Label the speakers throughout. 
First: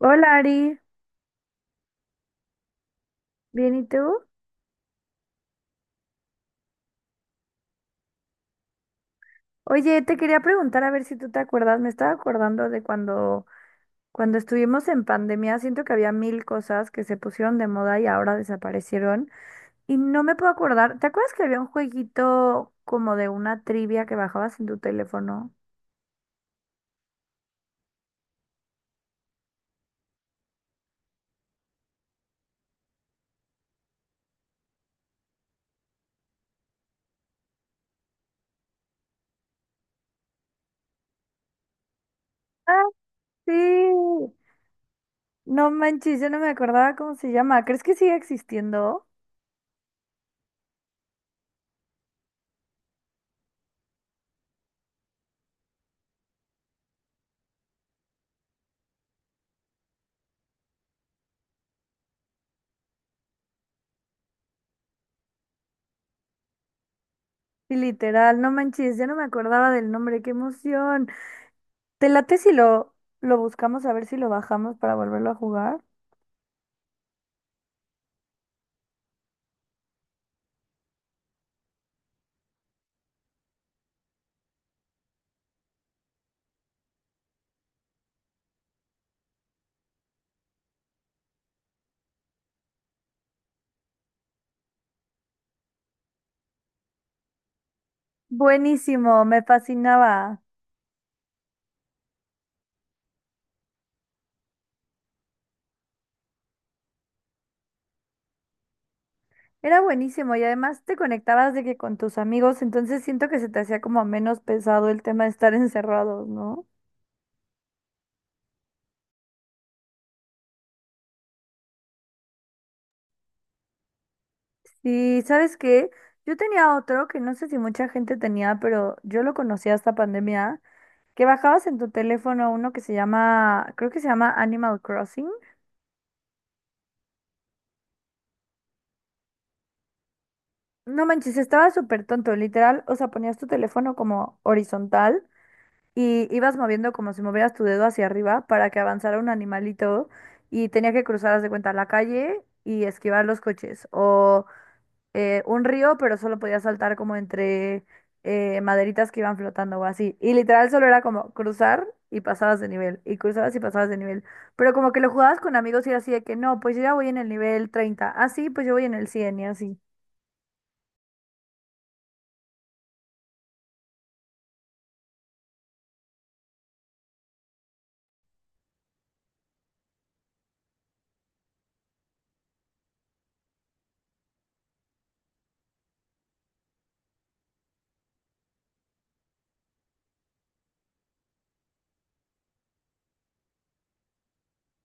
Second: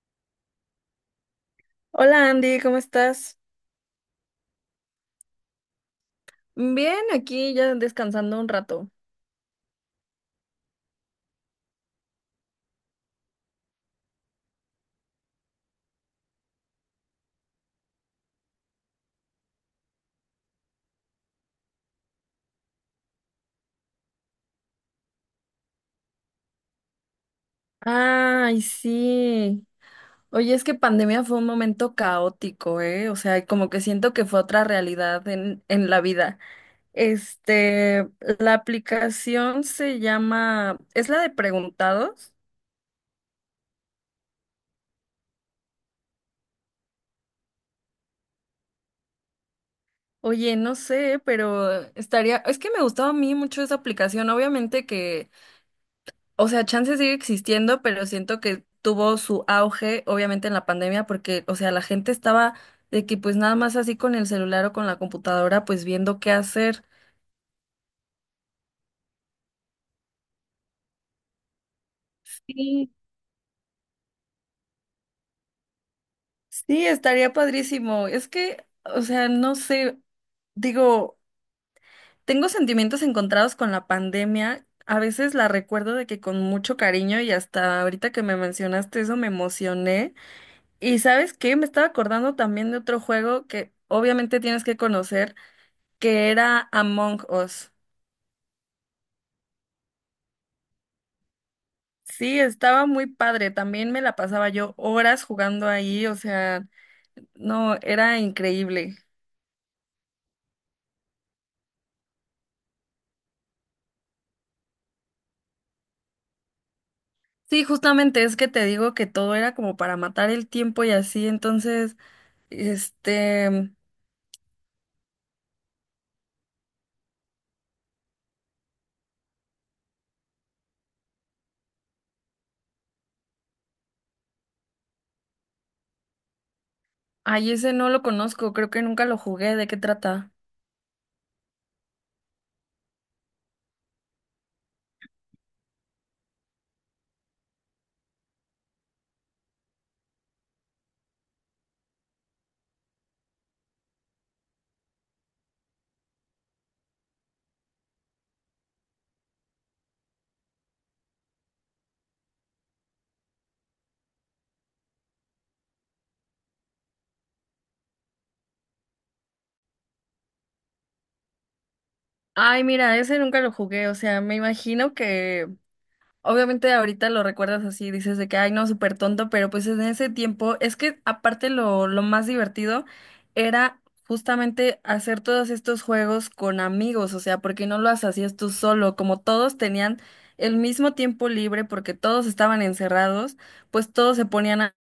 Speaker 1: Hola Ari,
Speaker 2: Hola Andy, ¿cómo estás?
Speaker 1: ¿bien y tú?
Speaker 2: Bien, aquí ya descansando un rato.
Speaker 1: Oye, te quería preguntar a ver si tú te acuerdas, me estaba acordando de cuando estuvimos en pandemia, siento que había mil cosas que se pusieron de moda y ahora desaparecieron y no me puedo acordar, ¿te acuerdas que había un jueguito como de una trivia que bajabas en tu teléfono?
Speaker 2: Ay, sí. Oye, es que pandemia fue un momento caótico, ¿eh? O sea, como que siento que fue otra realidad en la vida. Este, la aplicación se llama, ¿es la de preguntados?
Speaker 1: Ah, sí. No manches, yo no me acordaba cómo se llama, ¿crees que sigue existiendo?
Speaker 2: Oye, no sé, pero estaría, es que me gustaba a mí mucho esa aplicación. Obviamente que, o sea, chance sigue existiendo, pero siento que tuvo su auge, obviamente, en la pandemia, porque, o sea, la gente estaba de que pues nada más así con el celular o con la computadora, pues viendo qué hacer.
Speaker 1: Sí, literal, no manches, ya no me acordaba del nombre, qué emoción. ¿Te late si
Speaker 2: Sí.
Speaker 1: lo buscamos a ver si lo bajamos para volverlo a jugar?
Speaker 2: Sí, estaría padrísimo. Es que, o sea, no sé, digo, tengo sentimientos encontrados con la pandemia. A veces la recuerdo de que con mucho cariño y hasta ahorita que me mencionaste eso me emocioné. Y ¿sabes qué? Me estaba acordando también de otro juego que obviamente tienes que conocer, que era Among Us.
Speaker 1: Buenísimo, me fascinaba.
Speaker 2: Sí, estaba muy padre. También me la pasaba yo horas jugando ahí, o sea, no, era increíble.
Speaker 1: Era buenísimo y además te conectabas de que con tus amigos, entonces siento que se te hacía como menos pesado el tema de estar encerrados, ¿no?
Speaker 2: Sí, justamente es que te digo que todo era como para matar el tiempo y así, entonces, este,
Speaker 1: Sí, ¿sabes qué? Yo tenía otro que no sé si mucha gente tenía, pero yo lo conocía hasta pandemia, que bajabas en tu teléfono uno que se llama, creo que se llama Animal Crossing.
Speaker 2: ay, ese no lo conozco, creo que nunca lo jugué, ¿de qué trata?
Speaker 1: No manches, estaba súper tonto, literal, o sea, ponías tu teléfono como horizontal. Y ibas moviendo como si movieras tu dedo hacia arriba para que avanzara un animalito y tenía que cruzar, haz de cuenta, la calle y esquivar los coches o un río, pero solo podía saltar como entre maderitas que iban flotando o así. Y literal solo era como cruzar y pasabas de nivel y cruzabas y pasabas de nivel. Pero como que lo jugabas con amigos y era así de que no, pues yo ya voy en el nivel 30, ah sí, pues yo voy en el 100 y así.
Speaker 2: Ay, mira, ese nunca lo jugué, o sea, me imagino que, obviamente ahorita lo recuerdas así, dices de que, ay, no, súper tonto, pero pues en ese tiempo es que aparte lo más divertido era justamente hacer todos estos juegos con amigos, o sea, porque no lo hacías tú solo, como todos tenían el mismo tiempo libre porque todos estaban encerrados, pues todos se ponían a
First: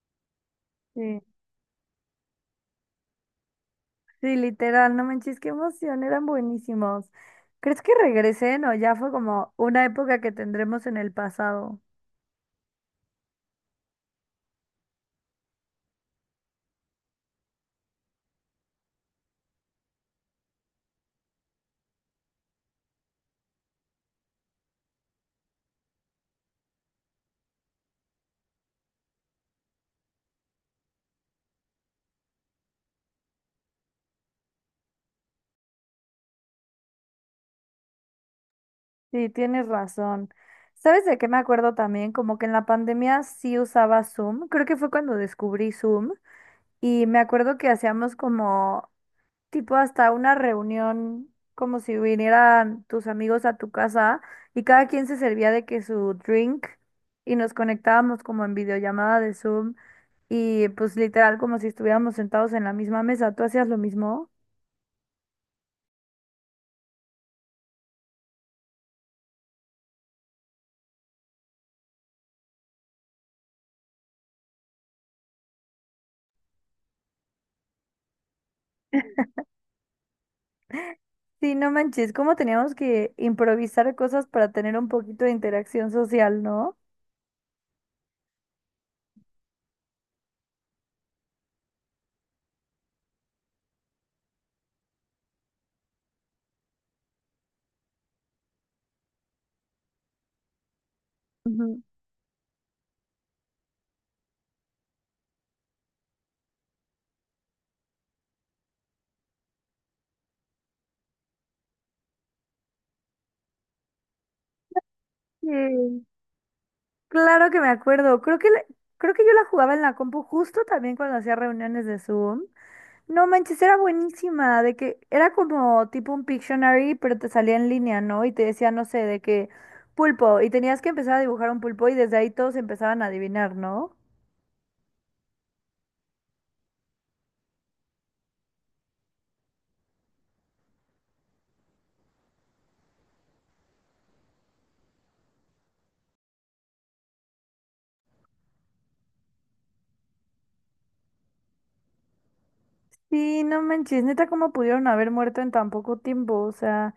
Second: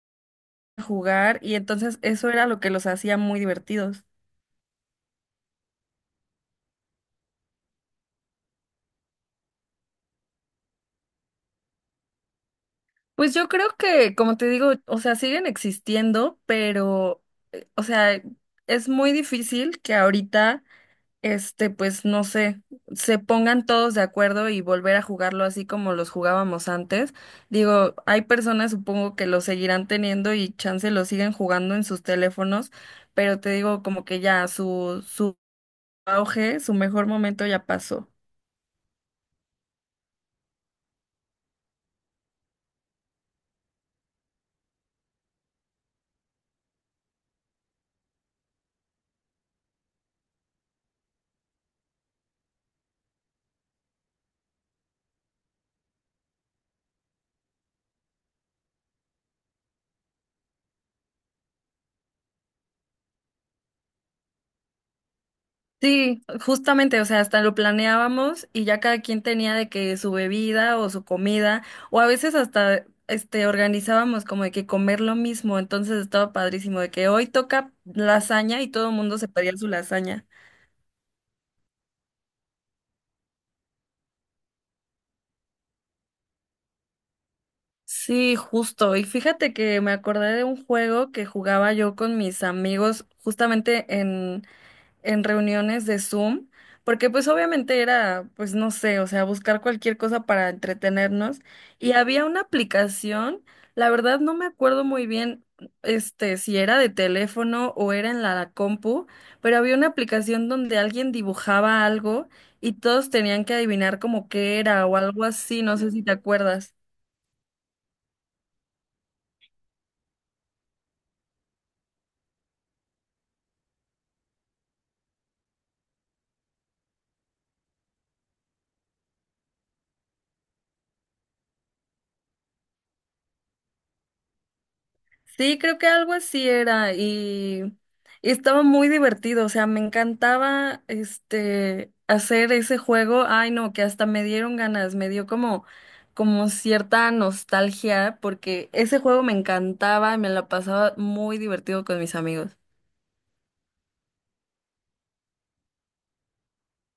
Speaker 1: Sí.
Speaker 2: jugar y entonces eso era lo que los hacía muy divertidos.
Speaker 1: Sí, literal, no manches, qué emoción, eran buenísimos. ¿Crees que regresen o ya fue como una época que tendremos en el pasado?
Speaker 2: Pues yo creo que, como te digo, o sea, siguen existiendo, pero, o sea, es muy difícil que ahorita pues no sé, se pongan todos de acuerdo y volver a jugarlo así como los jugábamos antes. Digo, hay personas supongo que lo seguirán teniendo y chance lo siguen jugando en sus teléfonos, pero te digo como que ya su auge, su mejor momento ya pasó.
Speaker 1: Sí, tienes razón. ¿Sabes de qué me acuerdo también? Como que en la pandemia sí usaba Zoom, creo que fue cuando descubrí Zoom y me acuerdo que hacíamos como tipo hasta una reunión como si vinieran tus amigos a tu casa y cada quien se servía de que su drink y nos conectábamos como en videollamada de Zoom y pues literal como si estuviéramos sentados en la misma mesa. ¿Tú hacías lo mismo?
Speaker 2: Sí, justamente, o sea, hasta lo planeábamos y ya cada quien tenía de que su bebida o su comida, o a veces hasta organizábamos como de que comer lo mismo, entonces estaba padrísimo de que hoy toca lasaña y todo el mundo se pedía su lasaña.
Speaker 1: Sí, no manches, cómo teníamos que improvisar cosas para tener un poquito de interacción social, ¿no?
Speaker 2: Sí, justo. Y fíjate que me acordé de un juego que jugaba yo con mis amigos justamente en reuniones de Zoom, porque pues obviamente era, pues no sé, o sea, buscar cualquier cosa para entretenernos.
Speaker 1: Ujú.
Speaker 2: Y había una aplicación, la verdad no me acuerdo muy bien, si era de teléfono o era en la compu, pero había una aplicación donde alguien dibujaba algo y todos tenían que adivinar como qué era o algo así, no sé si
Speaker 1: Sí.
Speaker 2: te acuerdas.
Speaker 1: Claro que me acuerdo. Creo que yo la jugaba en la compu justo también cuando hacía reuniones de Zoom. No manches, era buenísima, de que era como tipo un Pictionary, pero te salía en línea, ¿no? Y te decía, no sé, de que pulpo, y tenías que empezar a dibujar un pulpo y desde ahí todos empezaban a adivinar, ¿no?
Speaker 2: Sí, creo que algo así era y estaba muy divertido, o sea, me encantaba hacer ese juego. Ay, no, que hasta me dieron ganas, me dio como cierta nostalgia porque ese juego me encantaba y me la pasaba muy divertido con mis amigos.
Speaker 1: Sí, no manches, neta, ¿cómo pudieron haber muerto en tan poco tiempo? O sea,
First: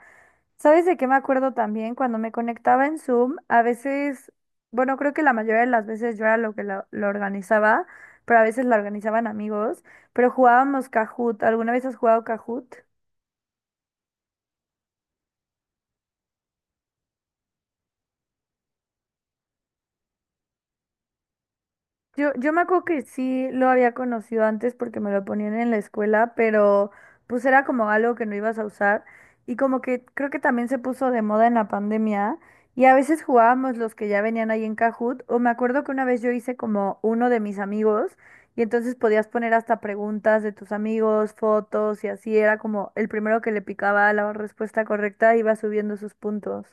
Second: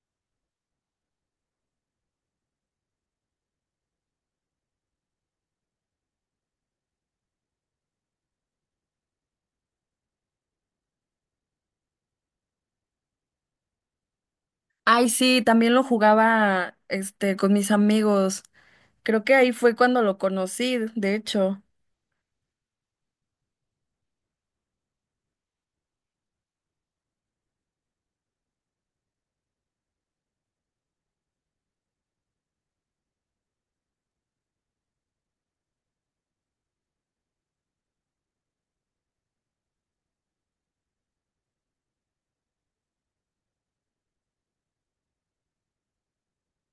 Speaker 1: ¿sabes de qué me acuerdo también? Cuando me conectaba en Zoom, a veces, bueno, creo que la mayoría de las veces yo era lo que lo, organizaba, pero a veces la organizaban amigos, pero jugábamos Kahoot. ¿Alguna vez has jugado Kahoot?
Speaker 2: Ay, sí, también lo jugaba con mis amigos. Creo que ahí fue cuando lo conocí, de hecho.
Speaker 1: Yo me acuerdo que sí lo había conocido antes porque me lo ponían en la escuela, pero pues era como algo que no ibas a usar y como que creo que también se puso de moda en la pandemia y a veces jugábamos los que ya venían ahí en Kahoot o me acuerdo que una vez yo hice como uno de mis amigos y entonces podías poner hasta preguntas de tus amigos, fotos y así era como el primero que le picaba la respuesta correcta iba subiendo sus puntos.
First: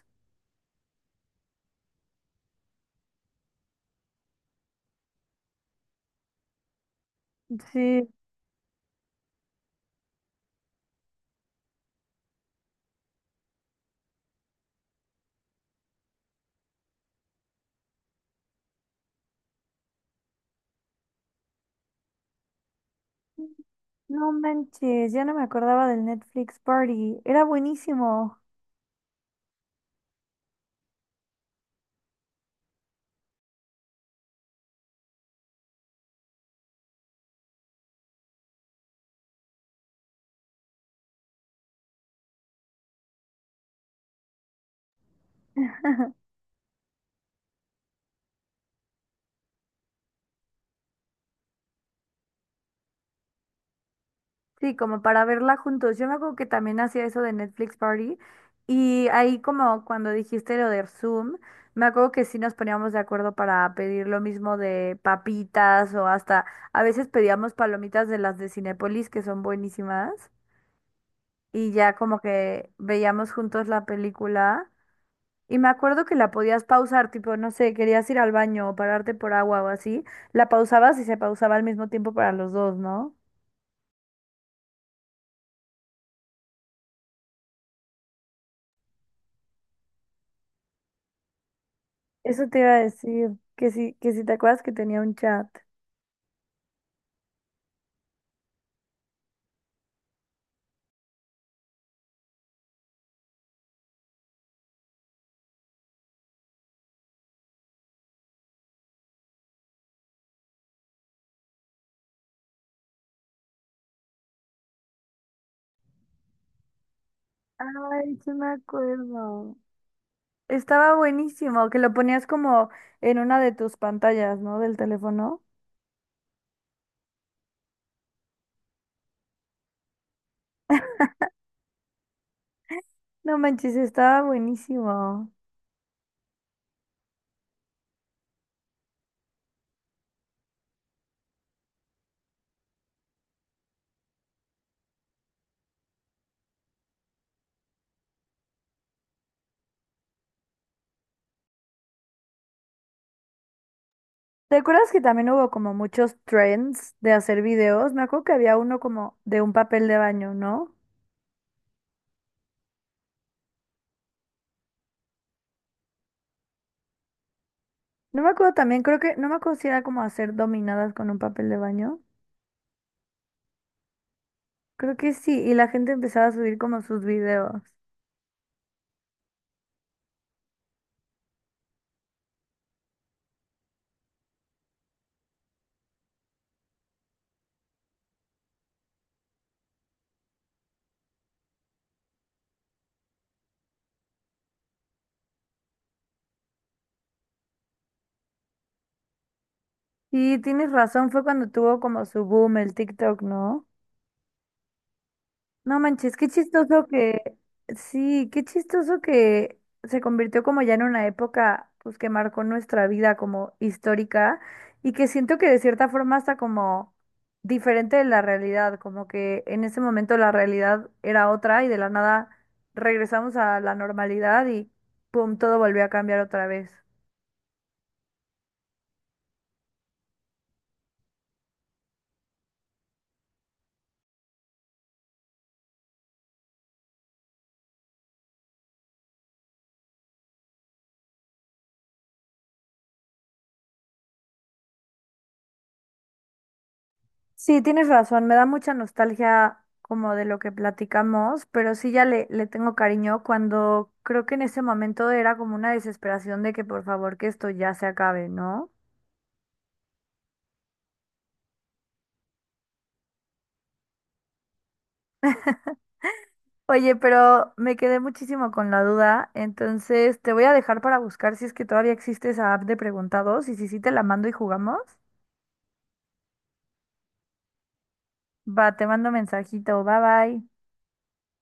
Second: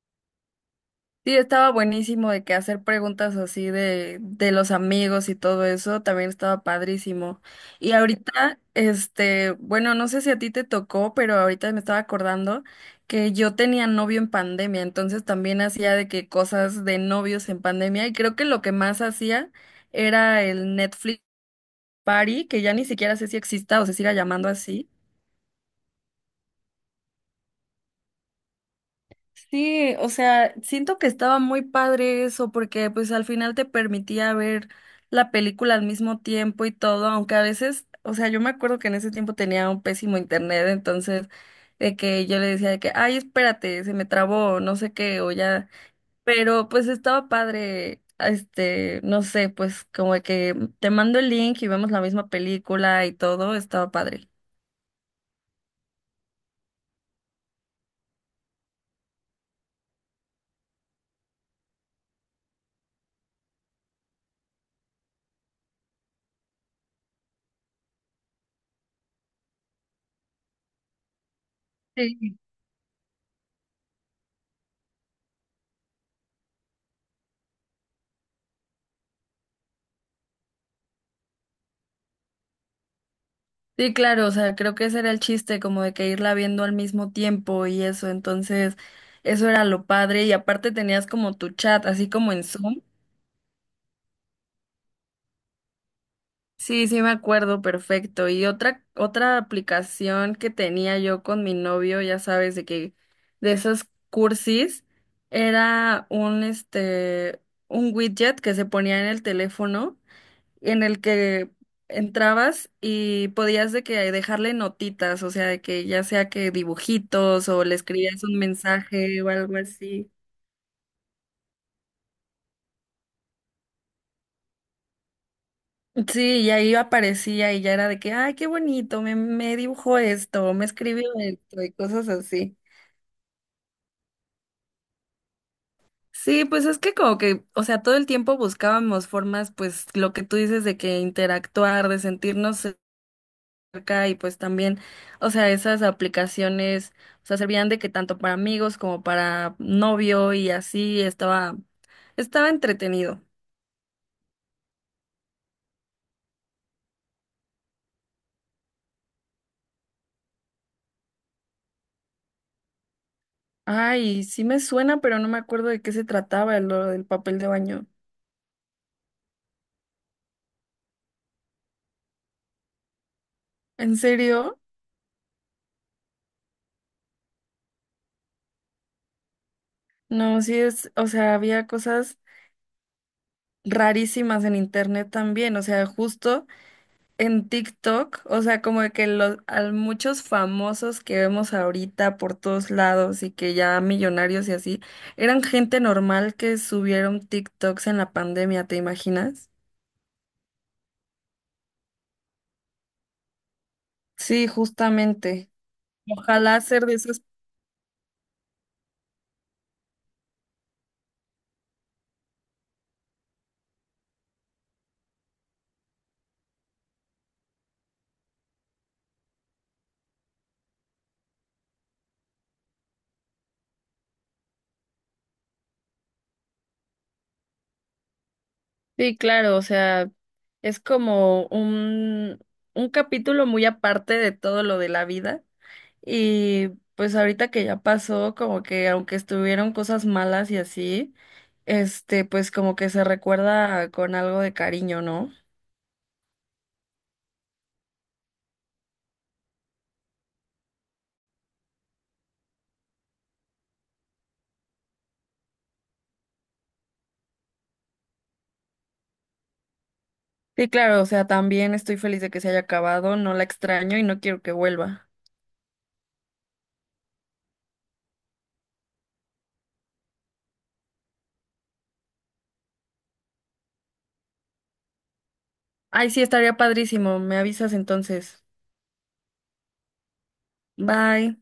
Speaker 2: Sí, estaba buenísimo de que hacer preguntas así de los amigos y todo eso, también estaba padrísimo. Y
Speaker 1: Sí.
Speaker 2: ahorita, bueno, no sé si a ti te tocó, pero ahorita me estaba acordando que yo tenía novio en pandemia, entonces también hacía de que cosas de novios en pandemia y creo que lo que más hacía era el Netflix Party, que ya ni siquiera sé si exista o se siga
Speaker 1: No
Speaker 2: llamando así.
Speaker 1: manches, ya no me acordaba del Netflix Party. Era buenísimo.
Speaker 2: Sí, o sea, siento que estaba muy padre eso porque pues al final te permitía ver la película al mismo tiempo y todo, aunque a veces, o sea, yo me acuerdo que en ese tiempo tenía un pésimo internet, entonces de que yo le decía de que, ay, espérate, se me trabó, no sé qué, o ya, pero pues estaba padre, no sé, pues como de que te mando el link y vemos la misma película y todo, estaba padre.
Speaker 1: Sí, como para verla juntos. Yo me acuerdo que también hacía eso de Netflix Party y ahí como cuando dijiste lo de Zoom, me acuerdo que sí nos poníamos de acuerdo para pedir lo mismo de papitas o hasta a veces pedíamos palomitas de las de Cinépolis que son buenísimas y ya como que veíamos juntos la película. Y me acuerdo que la podías pausar, tipo, no sé, querías ir al baño o pararte por agua o así, la pausabas y se pausaba al mismo tiempo para los dos, ¿no?
Speaker 2: Sí, claro, o sea, creo que ese era el chiste, como de que irla viendo al mismo tiempo y eso, entonces eso era lo padre y aparte tenías como tu chat, así como en
Speaker 1: Eso te iba a
Speaker 2: Zoom.
Speaker 1: decir, que si te acuerdas que tenía un chat.
Speaker 2: Sí, me acuerdo, perfecto. Y otra aplicación que tenía yo con mi novio, ya sabes, de que de esos cursis era un un widget que se ponía en el teléfono en el que entrabas y podías de que dejarle notitas, o sea, de que ya sea que dibujitos o le
Speaker 1: Ay,
Speaker 2: escribías
Speaker 1: sí
Speaker 2: un
Speaker 1: me
Speaker 2: mensaje o
Speaker 1: acuerdo.
Speaker 2: algo así.
Speaker 1: Estaba buenísimo, que lo ponías como en una de tus pantallas, ¿no? Del teléfono.
Speaker 2: Sí, y ahí aparecía y ya era de que, ay, qué bonito, me dibujó esto, me escribió esto y cosas así.
Speaker 1: No manches, estaba buenísimo.
Speaker 2: Sí, pues es que como que, o sea, todo el tiempo buscábamos formas, pues lo que tú dices de que interactuar, de sentirnos cerca y pues también, o sea, esas aplicaciones, o sea, servían de que tanto para amigos como para novio y así estaba, estaba entretenido.
Speaker 1: ¿Te acuerdas que también hubo como muchos trends de hacer videos? Me acuerdo que había uno como de un papel de baño, ¿no?
Speaker 2: Ay, sí me suena, pero no me acuerdo de qué se trataba lo del papel de baño.
Speaker 1: No me acuerdo también, creo que, no me acuerdo si era como hacer dominadas con un papel de baño.
Speaker 2: ¿En serio?
Speaker 1: Creo que sí, y la gente empezaba a subir como sus videos.
Speaker 2: No, sí es, o sea, había cosas rarísimas en internet también, o sea, justo en TikTok, o sea, como de que los, a muchos famosos que vemos ahorita por todos lados y que ya millonarios y así, eran gente normal que subieron TikToks en la pandemia, ¿te imaginas?
Speaker 1: Y tienes razón, fue cuando tuvo como su boom el TikTok, ¿no?
Speaker 2: Sí, justamente.
Speaker 1: No manches, qué
Speaker 2: Ojalá ser
Speaker 1: chistoso
Speaker 2: de esos.
Speaker 1: que, sí, qué chistoso que se convirtió como ya en una época pues que marcó nuestra vida como histórica y que siento que de cierta forma está como diferente de la realidad, como que en ese momento la realidad era otra y de la nada regresamos a la normalidad y pum, todo volvió a cambiar otra vez.
Speaker 2: Sí, claro, o sea, es como un capítulo muy aparte de todo lo de la vida. Y pues ahorita que ya pasó, como que aunque estuvieron cosas malas y así, pues como que se recuerda con algo de cariño, ¿no?
Speaker 1: Sí, tienes razón, me da mucha nostalgia como de lo que platicamos, pero sí ya le tengo cariño cuando creo que en ese momento era como una desesperación de que por favor que esto ya se acabe, ¿no?
Speaker 2: Sí, claro, o sea, también estoy feliz de que se haya acabado, no la extraño y no quiero que vuelva.
Speaker 1: Oye, pero me quedé muchísimo con la duda, entonces te voy a dejar para buscar si es que todavía existe esa app de preguntados y si sí te la mando y jugamos.
Speaker 2: Ay, sí, estaría padrísimo, me avisas entonces.
Speaker 1: Va, te mando mensajito, bye bye.
Speaker 2: Bye.